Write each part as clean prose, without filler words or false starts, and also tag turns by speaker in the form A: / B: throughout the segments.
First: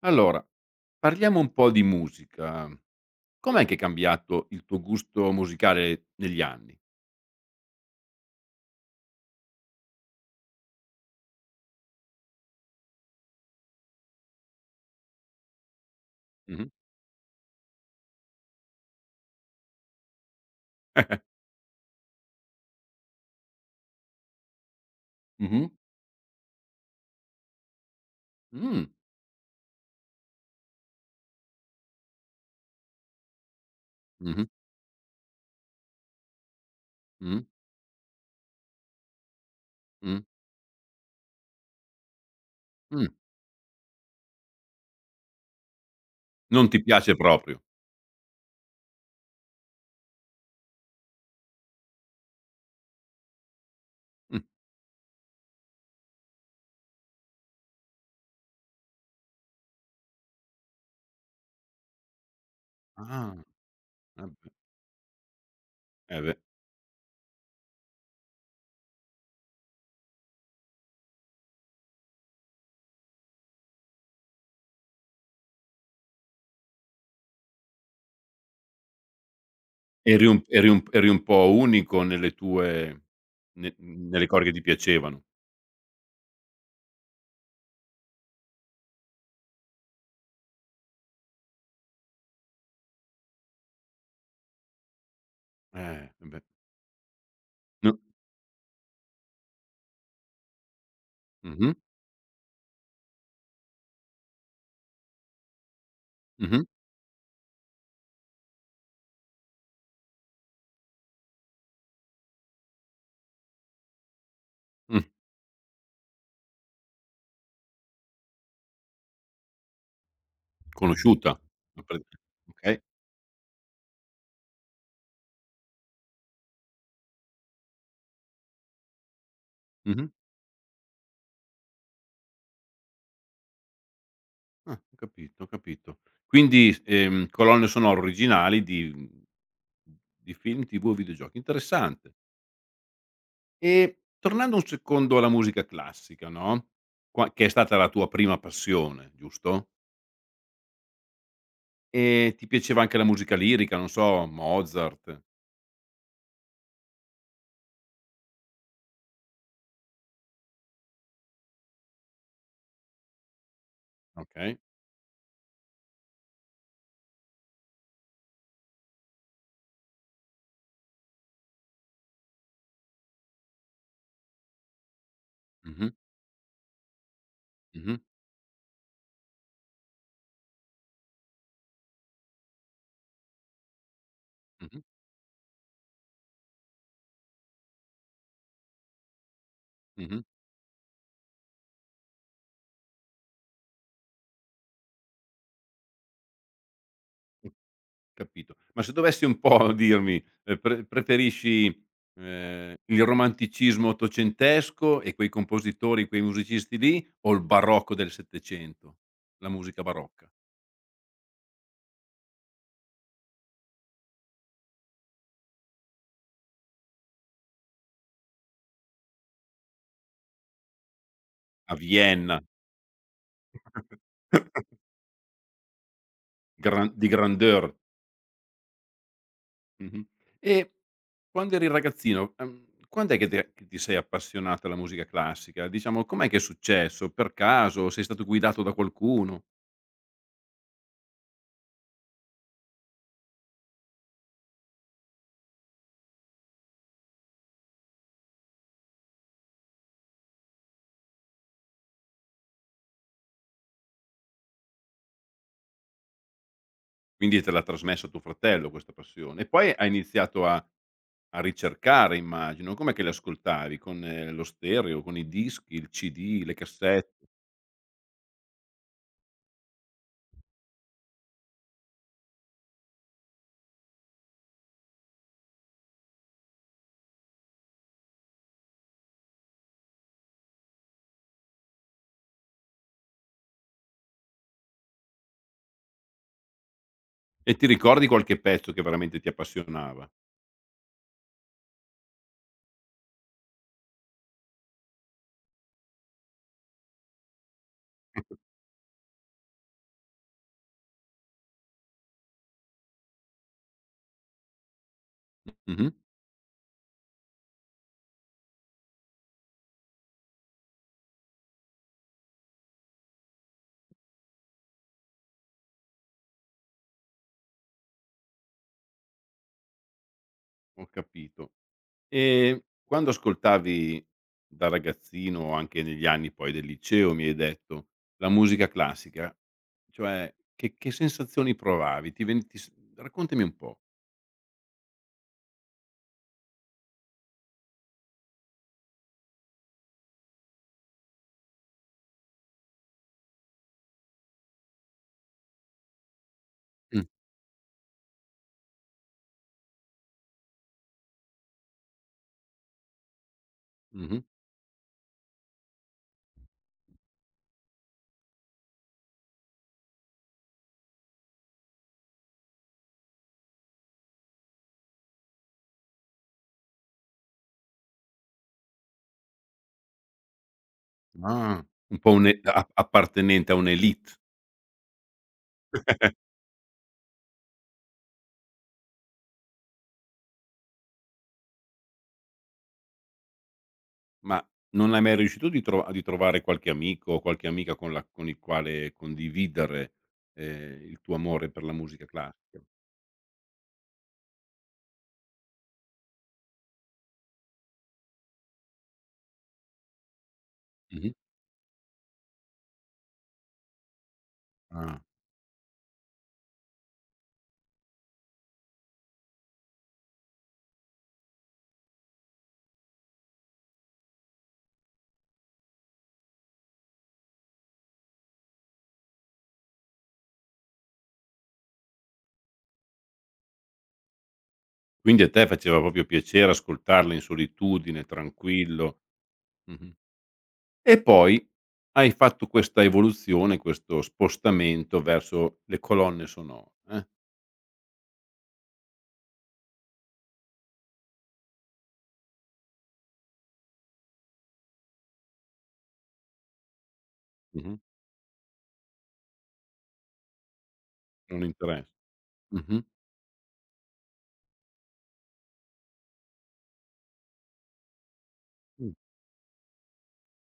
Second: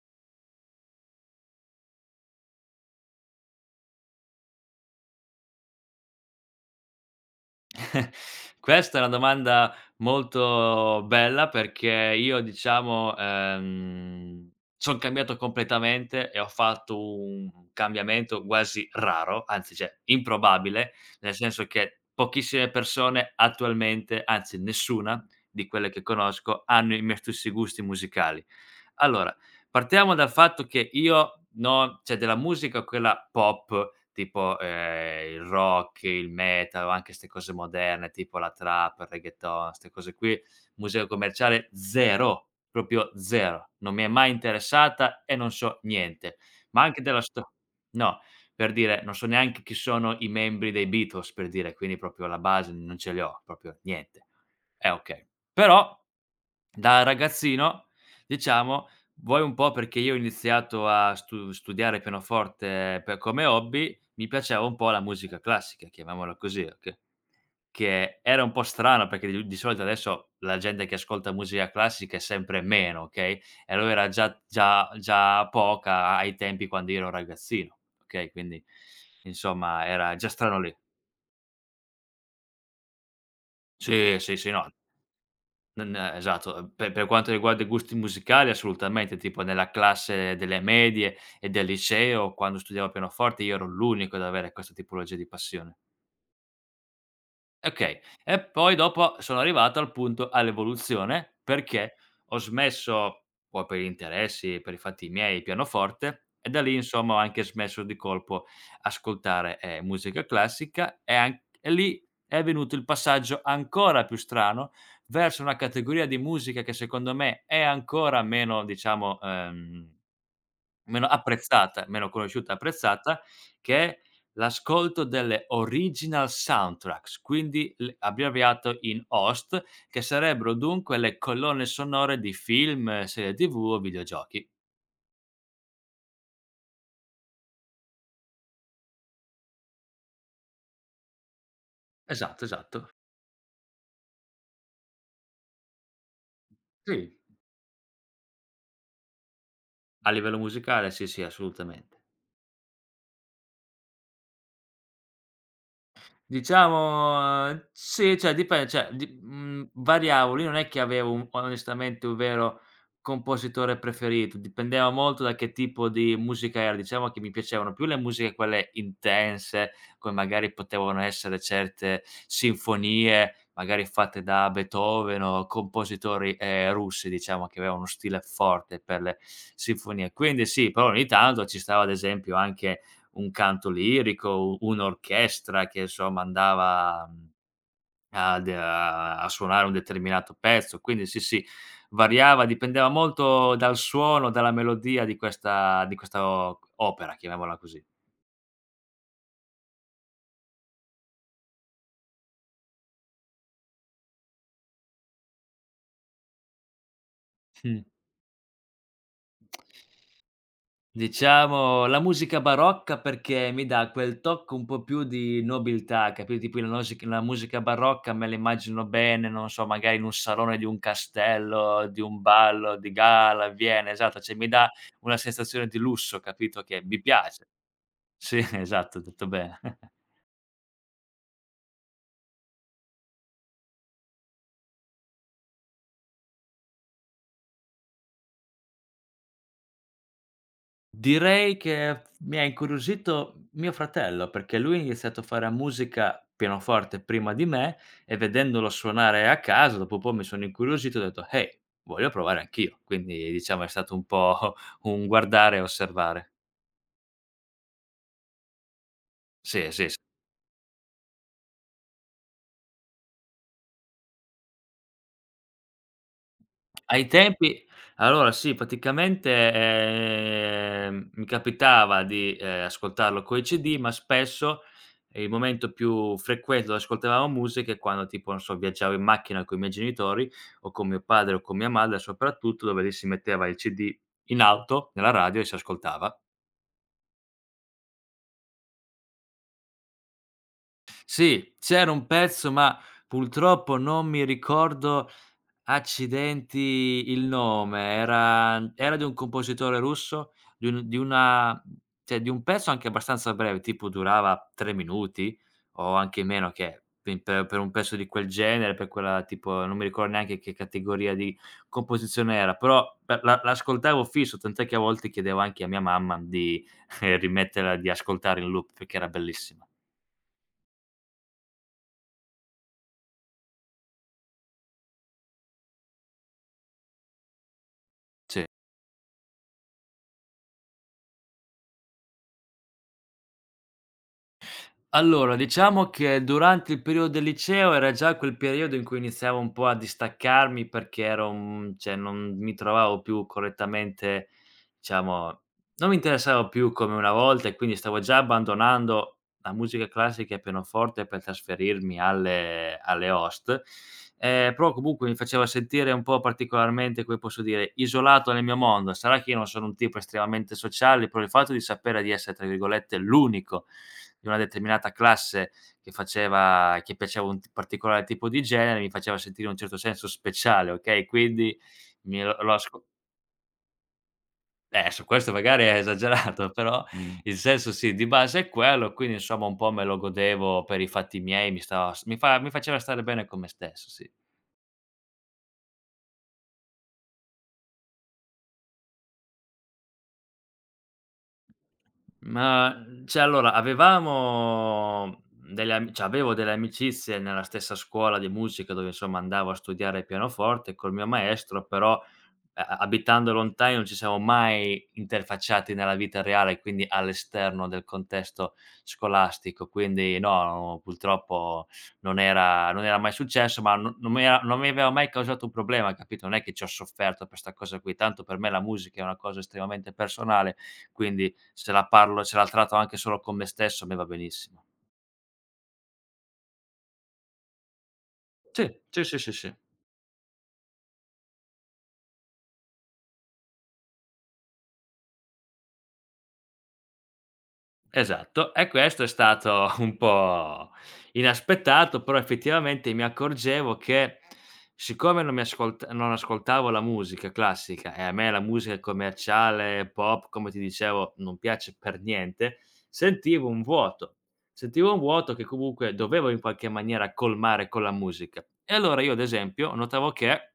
A: Allora, parliamo un po' di musica. Com'è che è cambiato il tuo gusto musicale negli anni?
B: Questa è una domanda molto bella perché io diciamo, son cambiato completamente e ho
A: Mh-mh.
B: fatto un cambiamento quasi raro, anzi cioè improbabile, nel senso che pochissime persone attualmente, anzi nessuna di
A: Mh-mh.
B: quelle che conosco, hanno i miei stessi gusti musicali.
A: Mh.
B: Allora, partiamo dal fatto che io non cioè della musica quella pop,
A: Mh-mh.
B: tipo, il rock, il metal, anche 'ste
A: Mh.
B: cose moderne, tipo la trap, il reggaeton, 'ste cose
A: Mh.
B: qui, musica commerciale 0,
A: Mh.
B: proprio 0. Non mi è mai interessata e non so niente.
A: Non ti
B: Ma anche
A: piace
B: della sto
A: proprio.
B: No, per dire, non so neanche chi sono i membri dei Beatles, per dire, quindi proprio la base non ce li ho, proprio niente.
A: Mh.
B: Eh okay. Però da ragazzino, diciamo, vuoi un po' perché io ho iniziato a studiare pianoforte per
A: Ah,
B: come hobby,
A: eh
B: mi
A: beh,
B: piaceva un po' la musica classica,
A: eh beh.
B: chiamiamola così, okay, che era un po' strano perché di solito adesso la gente che ascolta musica classica è sempre meno, okay, e allora era già poca ai tempi quando io ero ragazzino, okay, quindi insomma era
A: Eri
B: già
A: un
B: strano
A: eri
B: lì.
A: un eri un po' unico nelle tue ne
B: Sì,
A: nelle
B: sì,
A: cose
B: sì,
A: che ti
B: no,
A: piacevano.
B: Non è- esatto, pe per quanto riguarda i gusti musicali assolutamente, tipo nella classe delle medie e del liceo, quando studiavo pianoforte, io ero l'unico ad avere questa tipologia di passione.
A: Eh beh. No,
B: Okay. E poi dopo sono arrivato al punto all'evoluzione,
A: mh-mh.
B: perché ho smesso, poi per gli interessi, per i fatti miei, il pianoforte e da
A: Mh-mh.
B: lì insomma ho anche smesso di colpo ascoltare, musica classica e lì è venuto il passaggio ancora più strano
A: Mh.
B: verso una categoria di musica che secondo me è ancora meno diciamo, meno
A: Conosciuta.
B: apprezzata,
A: Pre
B: meno conosciuta,
A: Okay.
B: apprezzata, che è l'ascolto delle original soundtracks, quindi l abbreviato in OST, che
A: Mh-mh.
B: sarebbero dunque le colonne sonore di film, serie TV o videogiochi.
A: Ah, ho capito, ho capito. Quindi, colonne sonore originali di film, TV o videogiochi, interessante.
B: Esatto, esatto.
A: E tornando un secondo alla musica classica, no,
B: Sì,
A: qua che è stata la tua prima passione, giusto?
B: a livello musicale sì, sì, assolutamente.
A: Ti piaceva anche la musica lirica, non so, Mozart,
B: Diciamo sì, cioè dipen cioè di mhmm, variavo. Lì non è che avevo un onestamente un vero compositore preferito,
A: okay.
B: dipendeva molto da che tipo di musica era. Diciamo che mi piacevano più le musiche quelle intense, come magari potevano essere certe sinfonie, magari fatte da Beethoven o
A: Mh-mh,
B: compositori, russi, diciamo, che avevano uno
A: mh-mh,
B: stile forte per le sinfonie. Quindi sì, però ogni tanto ci stava ad esempio anche un canto lirico,
A: mh-mh,
B: un'orchestra che insomma andava, ad a a suonare un
A: mh-mh,
B: determinato pezzo. Quindi sì, sì, variava, dipendeva molto dal suono, dalla melodia di questa o opera,
A: ho
B: chiamiamola così.
A: capito. Ma se dovessi un po' dirmi, preferisci, il romanticismo ottocentesco e quei compositori, quei musicisti lì, o il
B: Mh.
A: barocco del 700? La musica barocca
B: Diciamo la musica barocca perché mi dà quel tocco un po' più di nobiltà, capito, tipo la musica barocca me la immagino bene, non so, magari in un salone di un
A: a
B: castello, di un
A: Vienna.
B: ballo di gala, a Vienna, esatto, cioè mi dà una sensazione di lusso, capito, che mi piace.
A: Grandeur.
B: Sì, esatto, hai detto bene.
A: Mh-mh. E quando eri ragazzino, quand'è che te che ti sei appassionata alla musica classica? Diciamo, com'è che è successo? Per caso? Sei stato guidato da qualcuno?
B: Direi che mi ha incuriosito mio fratello, perché lui ha iniziato a fare musica pianoforte prima di me e vedendolo suonare a casa, dopo un po' mi sono incuriosito e ho detto: "Ehi, voglio provare anch'io". Quindi diciamo è stato un po' un guardare e osservare.
A: Quindi te l'ha trasmesso tuo fratello questa passione. E
B: Sì,
A: poi hai
B: sì, s
A: iniziato a a ricercare immagino. Com'è che le ascoltavi? Con, lo stereo, con i dischi, il CD, le
B: Ai
A: cassette?
B: tempi allora sì, praticamente, mi capitava di, ascoltarlo coi CD, ma spesso il momento più frequente dove ascoltavamo musica è quando tipo, non so, viaggiavo in macchina coi miei genitori o con mio padre o con mia madre soprattutto, dove lì si metteva il CD in auto, nella radio e si ascoltava.
A: E ti ricordi qualche pezzo che veramente ti appassionava?
B: Sì, c'era un pezzo, ma purtroppo non mi ricordo, accidenti, il nome, era di un compositore russo, di un di una cioè di un pezzo anche abbastanza breve, tipo durava 3 minuti
A: Mh-mh.
B: o anche meno che pe per un pezzo di quel genere, per quella tipo non mi ricordo neanche che categoria di composizione era, però la la l'ascoltavo fisso, tant'è che a volte chiedevo anche a mia mamma di rimetterla di ascoltare in loop perché era bellissima.
A: Ho capito. E quando ascoltavi da ragazzino o anche negli anni poi del liceo, mi hai detto, la
B: Sì.
A: musica classica, cioè che sensazioni provavi? Ti ven ti s raccontami un po'.
B: Allora, diciamo che durante il periodo del liceo era già quel periodo in cui iniziavo un po' a distaccarmi perché ero cioè non mi trovavo più correttamente diciamo non mi interessavo più come
A: Mh.
B: una volta e quindi stavo già abbandonando la musica classica e pianoforte per trasferirmi alle host,
A: Mh-mh.
B: però comunque mi faceva sentire un po' particolarmente, come posso dire, isolato nel mio mondo. Sarà che io non sono un tipo estremamente sociale, però il fatto di sapere di essere, tra virgolette, "l'unico" di una determinata classe che piaceva un t particolare tipo di genere, mi faceva sentire in un certo senso speciale, okay, quindi
A: Ah, un po'
B: mi
A: un
B: l'ho l'ho
A: a
B: asco
A: appartenente a un'élite,
B: su questo magari è esagerato, però il senso sì, di base è quello, quindi insomma un po' me lo godevo per i fatti miei, mi stava s mi fa mi faceva stare bene con me stesso, sì.
A: ma non hai mai riuscito di trovare qualche amico o qualche amica con la con il quale condividere, il tuo amore per la musica classica?
B: Ma, cioè allora avevamo delle ami cioè avevo delle amicizie nella stessa scuola di musica dove insomma andavo a studiare il pianoforte col mio
A: Mh-mh.
B: maestro, però a a abitando lontani non ci siamo mai
A: Ah.
B: interfacciati nella vita reale, quindi all'esterno del contesto scolastico. Quindi no, purtroppo non era mai successo, ma no non mi aveva mai causato un problema, capito? Non è che ci ho sofferto per 'sta cosa qui, tanto per me la musica è una cosa estremamente personale, quindi se la parlo se la tratto anche solo con me stesso, a me va benissimo.
A: Quindi a te faceva proprio piacere ascoltarla in solitudine,
B: Sì,
A: tranquillo.
B: sì, sì, sì, sì.
A: Mh-mh. E poi hai fatto questa evoluzione, questo spostamento verso le colonne sonore, eh.
B: Esatto, e questo è stato un po' inaspettato, però effettivamente mi accorgevo che siccome non ascoltavo la musica
A: Mh-mh.
B: classica e a me la musica commerciale, pop, come ti dicevo, non
A: Non
B: piace
A: interes
B: per niente,
A: mh-mh.
B: sentivo un vuoto. Sentivo un vuoto che comunque dovevo in qualche maniera colmare con la musica. E
A: Mh.
B: allora io ad esempio notavo che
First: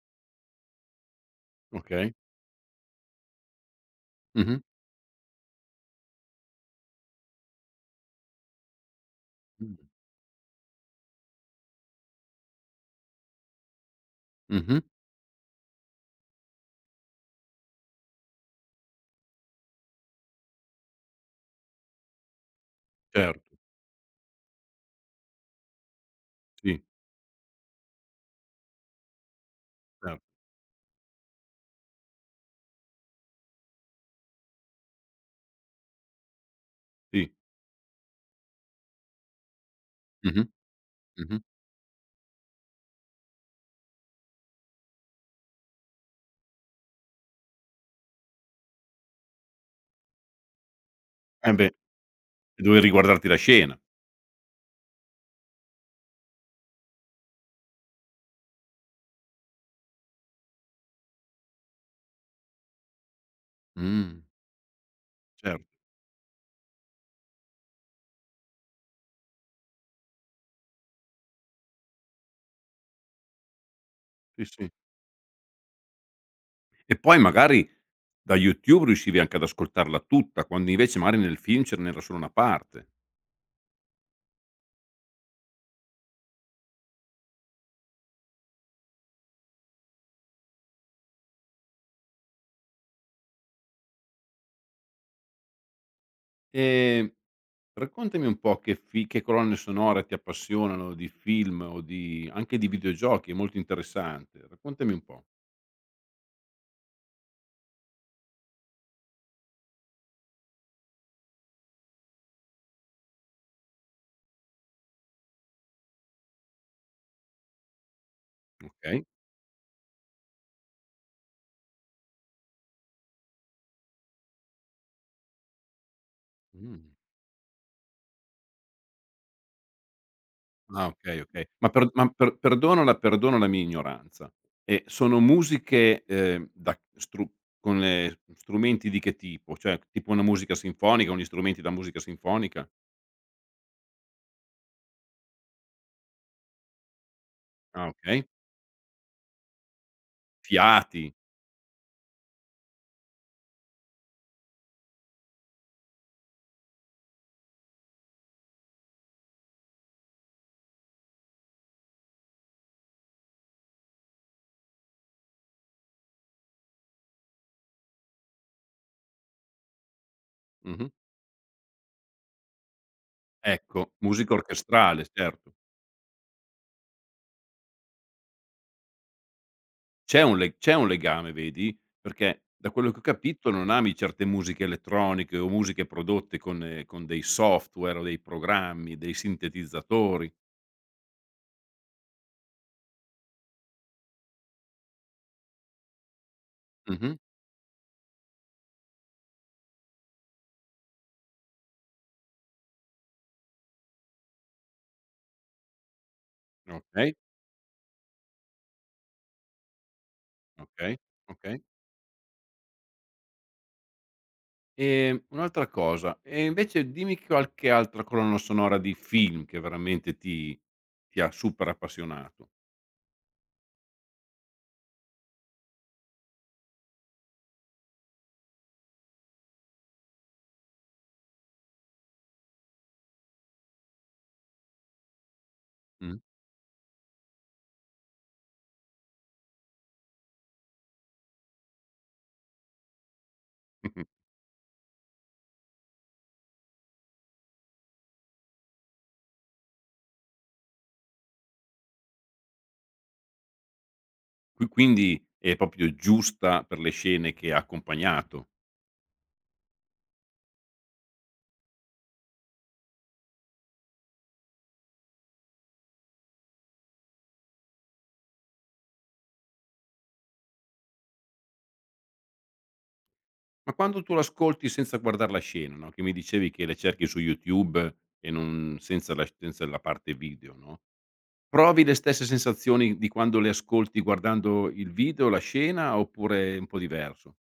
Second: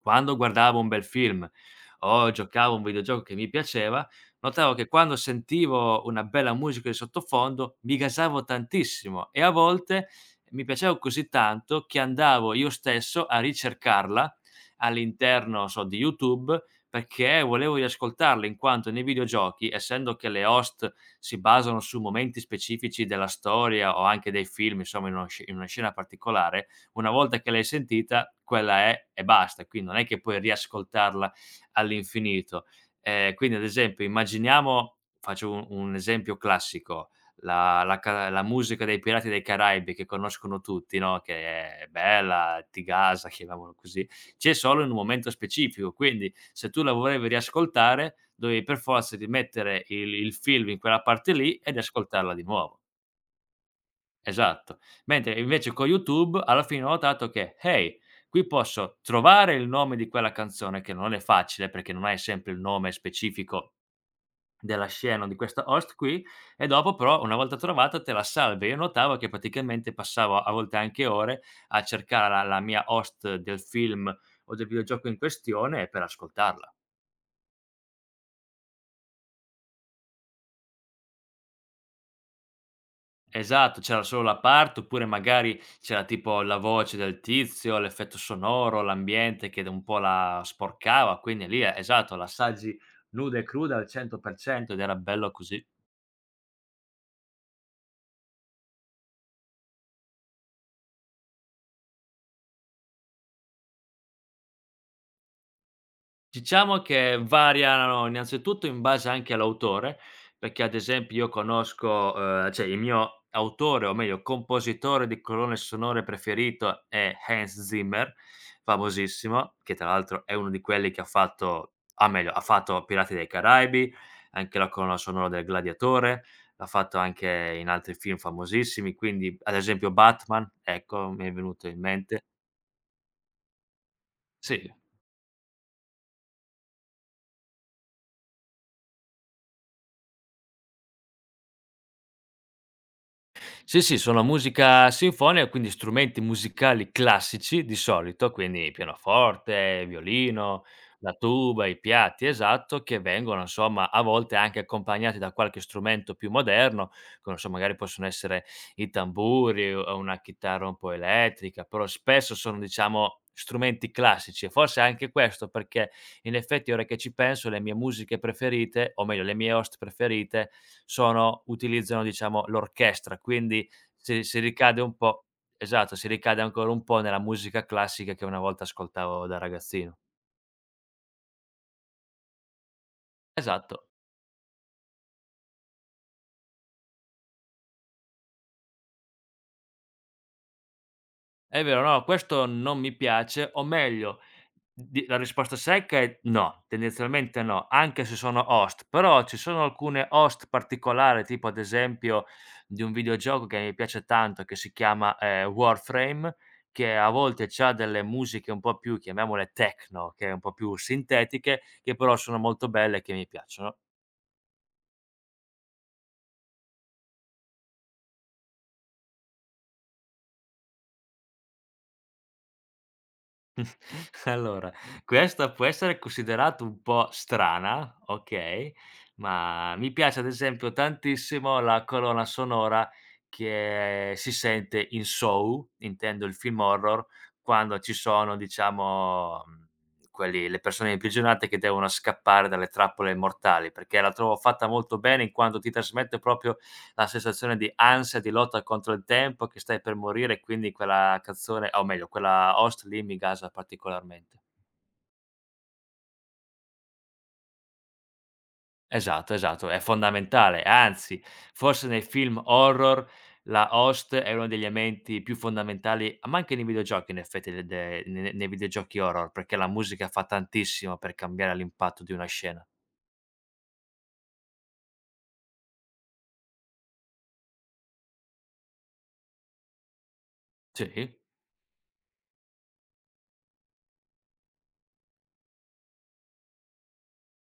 B: quando guardavo un bel film
A: Okay.
B: o giocavo a un videogioco che mi piaceva,
A: Mh-mh.
B: notavo che quando sentivo una bella musica di sottofondo mi gasavo tantissimo e a
A: Mh.
B: volte mi piaceva così tanto che andavo io stesso a ricercarla
A: Mh-mh.
B: all'interno, so, di YouTube perché volevo riascoltarla in quanto nei videogiochi, essendo che le host si basano su momenti specifici della
A: Certo.
B: storia o anche dei film, insomma in in una scena particolare,
A: Sì,
B: una volta che l'hai sentita quella è e basta, quindi non è che
A: certo.
B: puoi riascoltarla all'infinito. Quindi ad esempio immaginiamo faccio un esempio classico,
A: Sì.
B: la musica dei Pirati dei Caraibi che
A: Mh-mh.
B: conoscono tutti, no, che
A: Mh-mh.
B: è bella, ti gasa, chiamiamolo così, c'è solo in un momento specifico, quindi se tu la volevi riascoltare dovevi per forza rimettere il film in quella parte
A: Eh
B: lì
A: beh,
B: ed ascoltarla di nuovo.
A: dovevi riguardarti la scena.
B: Esatto. Mentre invece con YouTube alla fine ho notato che: "Hey, qui posso trovare il nome di quella canzone", che non è facile perché non hai sempre il nome specifico
A: Mh.
B: della scena o di questa
A: Certo.
B: host qui, e dopo però una volta trovata te la salvi. Io notavo che praticamente passavo a volte anche ore a cercare la mia host del film
A: Sì,
B: o del
A: sì.
B: videogioco in questione per ascoltarla.
A: E poi magari da YouTube riuscivi anche ad ascoltarla tutta, quando invece magari nel film ce n'era solo una parte.
B: Esatto, c'era solo la parte, oppure magari c'era tipo la voce del tizio, l'effetto sonoro, l'ambiente che d un po' la sporcava, quindi lì esatto, l'assaggi nuda e cruda al 100% ed era bello così.
A: Ehm, raccontami un po' che fi che colonne sonore ti appassionano di film o di anche di videogiochi, è molto interessante. Raccontami un po'.
B: Diciamo che variano innanzitutto in base anche all'autore, perché ad esempio io conosco, cioè il mio autore, o meglio compositore di colonne sonore preferito è Hans Zimmer,
A: Okay.
B: famosissimo, che tra l'altro è uno di quelli che ha fatto ah meglio, ha fatto Pirati dei Caraibi, anche la colonna sonora del Gladiatore, l'ha
A: Mh.
B: fatto anche in altri film famosissimi, quindi ad esempio Batman,
A: Ah,
B: ecco,
A: okay,
B: mi è
A: okay.
B: venuto
A: Ma
B: in mente
A: perdono la mia ignoranza.
B: sì.
A: Sono musiche, da stru con le strumenti di che tipo? Cioè, tipo una musica sinfonica, con gli strumenti da musica sinfonica?
B: Sì, sì, sono musica sinfonica, quindi strumenti musicali classici di
A: Ah, okay.
B: solito, quindi pianoforte, violino, la
A: Fiati.
B: tuba, i piatti, esatto, che vengono insomma a volte anche accompagnati da qualche strumento più moderno, che non so, magari possono essere i tamburi o una chitarra un po' elettrica, però spesso sono diciamo strumenti classici e forse anche questo perché in effetti ora che ci penso le mie musiche preferite, o meglio le mie host preferite,
A: Mh-mh.
B: sono utilizzano diciamo l'orchestra, quindi
A: Ecco,
B: si
A: musica
B: si ricade un
A: orchestrale,
B: po'
A: certo.
B: esatto, si ricade ancora un po' nella musica classica che una volta ascoltavo da ragazzino.
A: C'è un le c'è un legame vedi, perché da quello che ho capito non
B: Esatto.
A: ami certe musiche elettroniche o musiche prodotte con dei software o dei programmi, dei sintetizzatori.
B: È vero, no, questo non mi piace, o meglio, di la risposta secca è no,
A: Mh-mh.
B: tendenzialmente no, anche se sono host, però ci sono alcune host particolari, tipo ad esempio di un videogioco che mi piace tanto che si chiama, Warframe, che a
A: Okay,
B: volte c'ha delle musiche un po' più, chiamiamole techno, che è un po' più
A: okay, okay.
B: sintetiche, che però sono molto belle e che mi piacciono.
A: Un'altra cosa, e invece dimmi qualche altra colonna sonora di film che veramente ti ti ha super appassionato.
B: Allora, questa può essere considerata un po' strana, okay, ma mi piace ad esempio tantissimo la colonna sonora che si sente in Saw,
A: Mh.
B: intendo il film horror, quando ci sono diciamo, quelli le persone imprigionate che devono scappare dalle trappole mortali, perché la trovo fatta molto bene in quanto ti trasmette proprio la sensazione di ansia, di lotta contro il tempo, che stai per morire, quindi quella canzone o meglio quella host lì mi gasa particolarmente.
A: Qui quindi è proprio giusta per le scene che ha accompagnato.
B: Esatto, esatto, è fondamentale, anzi forse nei film horror la host è uno degli elementi più fondamentali, ma anche nei videogiochi in effetti de de ne nei videogiochi horror, perché la musica fa tantissimo per cambiare l'impatto di una scena.
A: Ma quando tu l'ascolti senza guardar la scena, no, che mi dicevi che le cerchi su YouTube e non senza la senza la parte video, no,
B: Sì.
A: provi le stesse sensazioni di quando le ascolti guardando il video, la scena, oppure è un po' diverso?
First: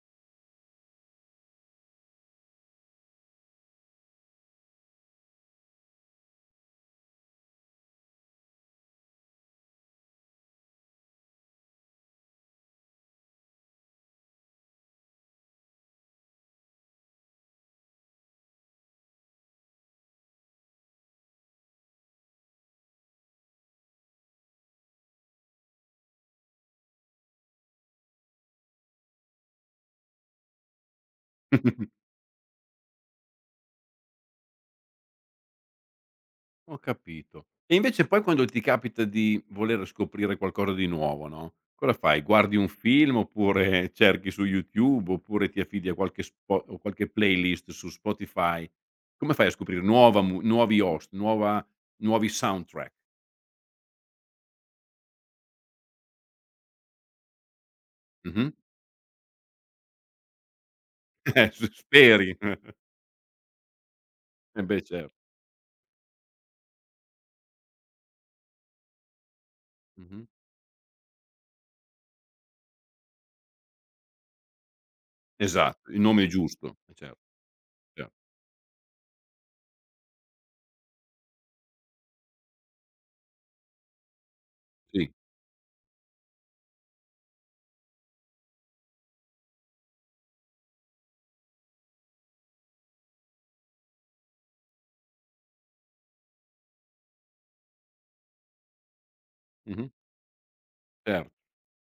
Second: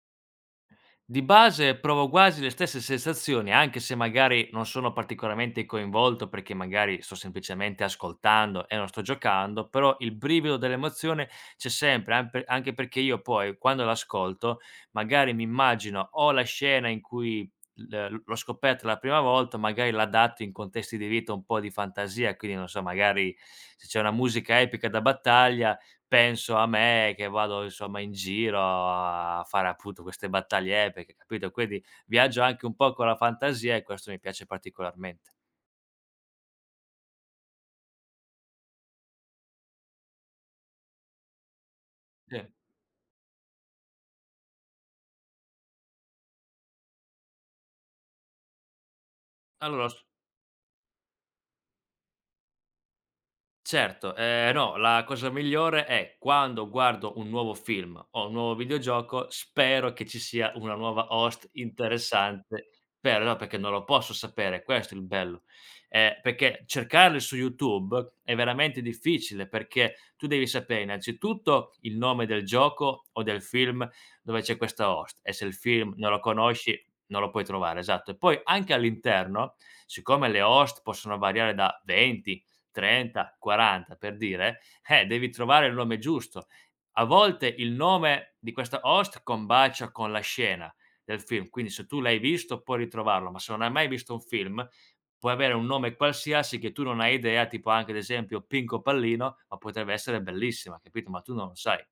B: Di base provo quasi le stesse sensazioni, anche se magari non sono particolarmente coinvolto perché magari sto semplicemente ascoltando e non sto giocando, però il brivido dell'emozione c'è sempre, anche perché io poi quando l'ascolto magari mi immagino o la scena in cui l'ho scoperta la prima volta, magari l'adatto in contesti di vita un po' di fantasia, quindi non so, magari se c'è una musica epica da battaglia, penso a me che vado insomma in giro a fare appunto queste battagliette, c capito, quindi viaggio anche un po' con la fantasia e questo mi piace particolarmente.
A: Ho capito. E invece poi quando ti capita di voler scoprire qualcosa di nuovo, no, cosa fai?
B: Sì.
A: Guardi un film oppure cerchi su YouTube, oppure ti affidi a qualche spo o qualche playlist su Spotify? Come fai a scoprire
B: Allora s
A: nuova mu nuovi host, nuova nuovi soundtrack?
B: Certo, no, la cosa migliore è quando guardo un nuovo film o un
A: Mh-mh.
B: nuovo videogioco, spero che ci sia una nuova host
A: S speri.
B: interessante per no, perché non lo posso
A: Eh
B: sapere,
A: beh,
B: questo è il
A: cer
B: bello. Perché cercarle su YouTube è veramente difficile, perché
A: mh-mh.
B: tu devi sapere innanzitutto il nome del gioco o del film dove c'è questa host e se il
A: Esatto,
B: film
A: il
B: non lo
A: nome è giusto.
B: conosci
A: Cer
B: non lo puoi trovare,
A: cer
B: esatto. E poi anche all'interno, siccome le host possono variare da 20 30, 40 per dire,
A: sì.
B: devi trovare il nome giusto. A volte il nome di questa host combacia con la scena del film, quindi se tu l'hai visto puoi ritrovarlo, ma se non hai mai visto un film puoi avere un nome qualsiasi che tu non hai idea, tipo anche ad esempio Pinco Pallino, ma
A: Mh-mh.
B: potrebbe essere bellissima, capito? Ma
A: Cer
B: tu non lo sai.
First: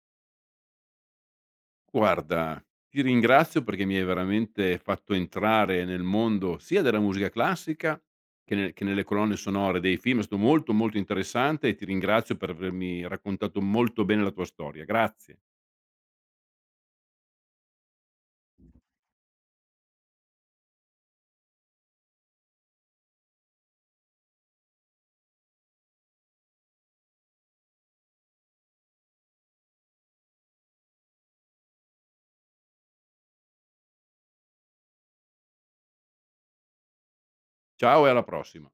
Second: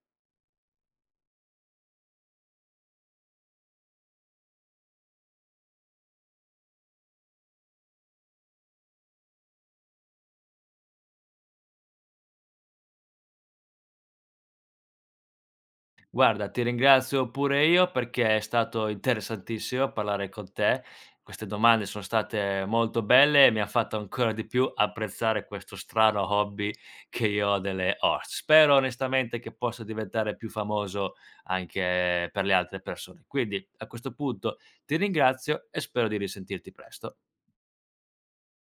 A: Guarda, ti ringrazio perché mi hai veramente fatto entrare nel mondo sia della musica classica che nelle colonne sonore dei film. È stato molto, molto interessante e ti ringrazio per avermi raccontato molto bene la tua storia. Grazie.
B: Guarda, ti ringrazio pure io perché è stato interessantissimo parlare con te. Queste domande sono state molto belle e mi ha fatto ancora di più apprezzare questo strano hobby che io ho delle orse. Spero onestamente che possa diventare più famoso anche per le altre persone. Quindi a questo punto ti ringrazio e spero di risentirti presto.
A: Ciao e alla prossima.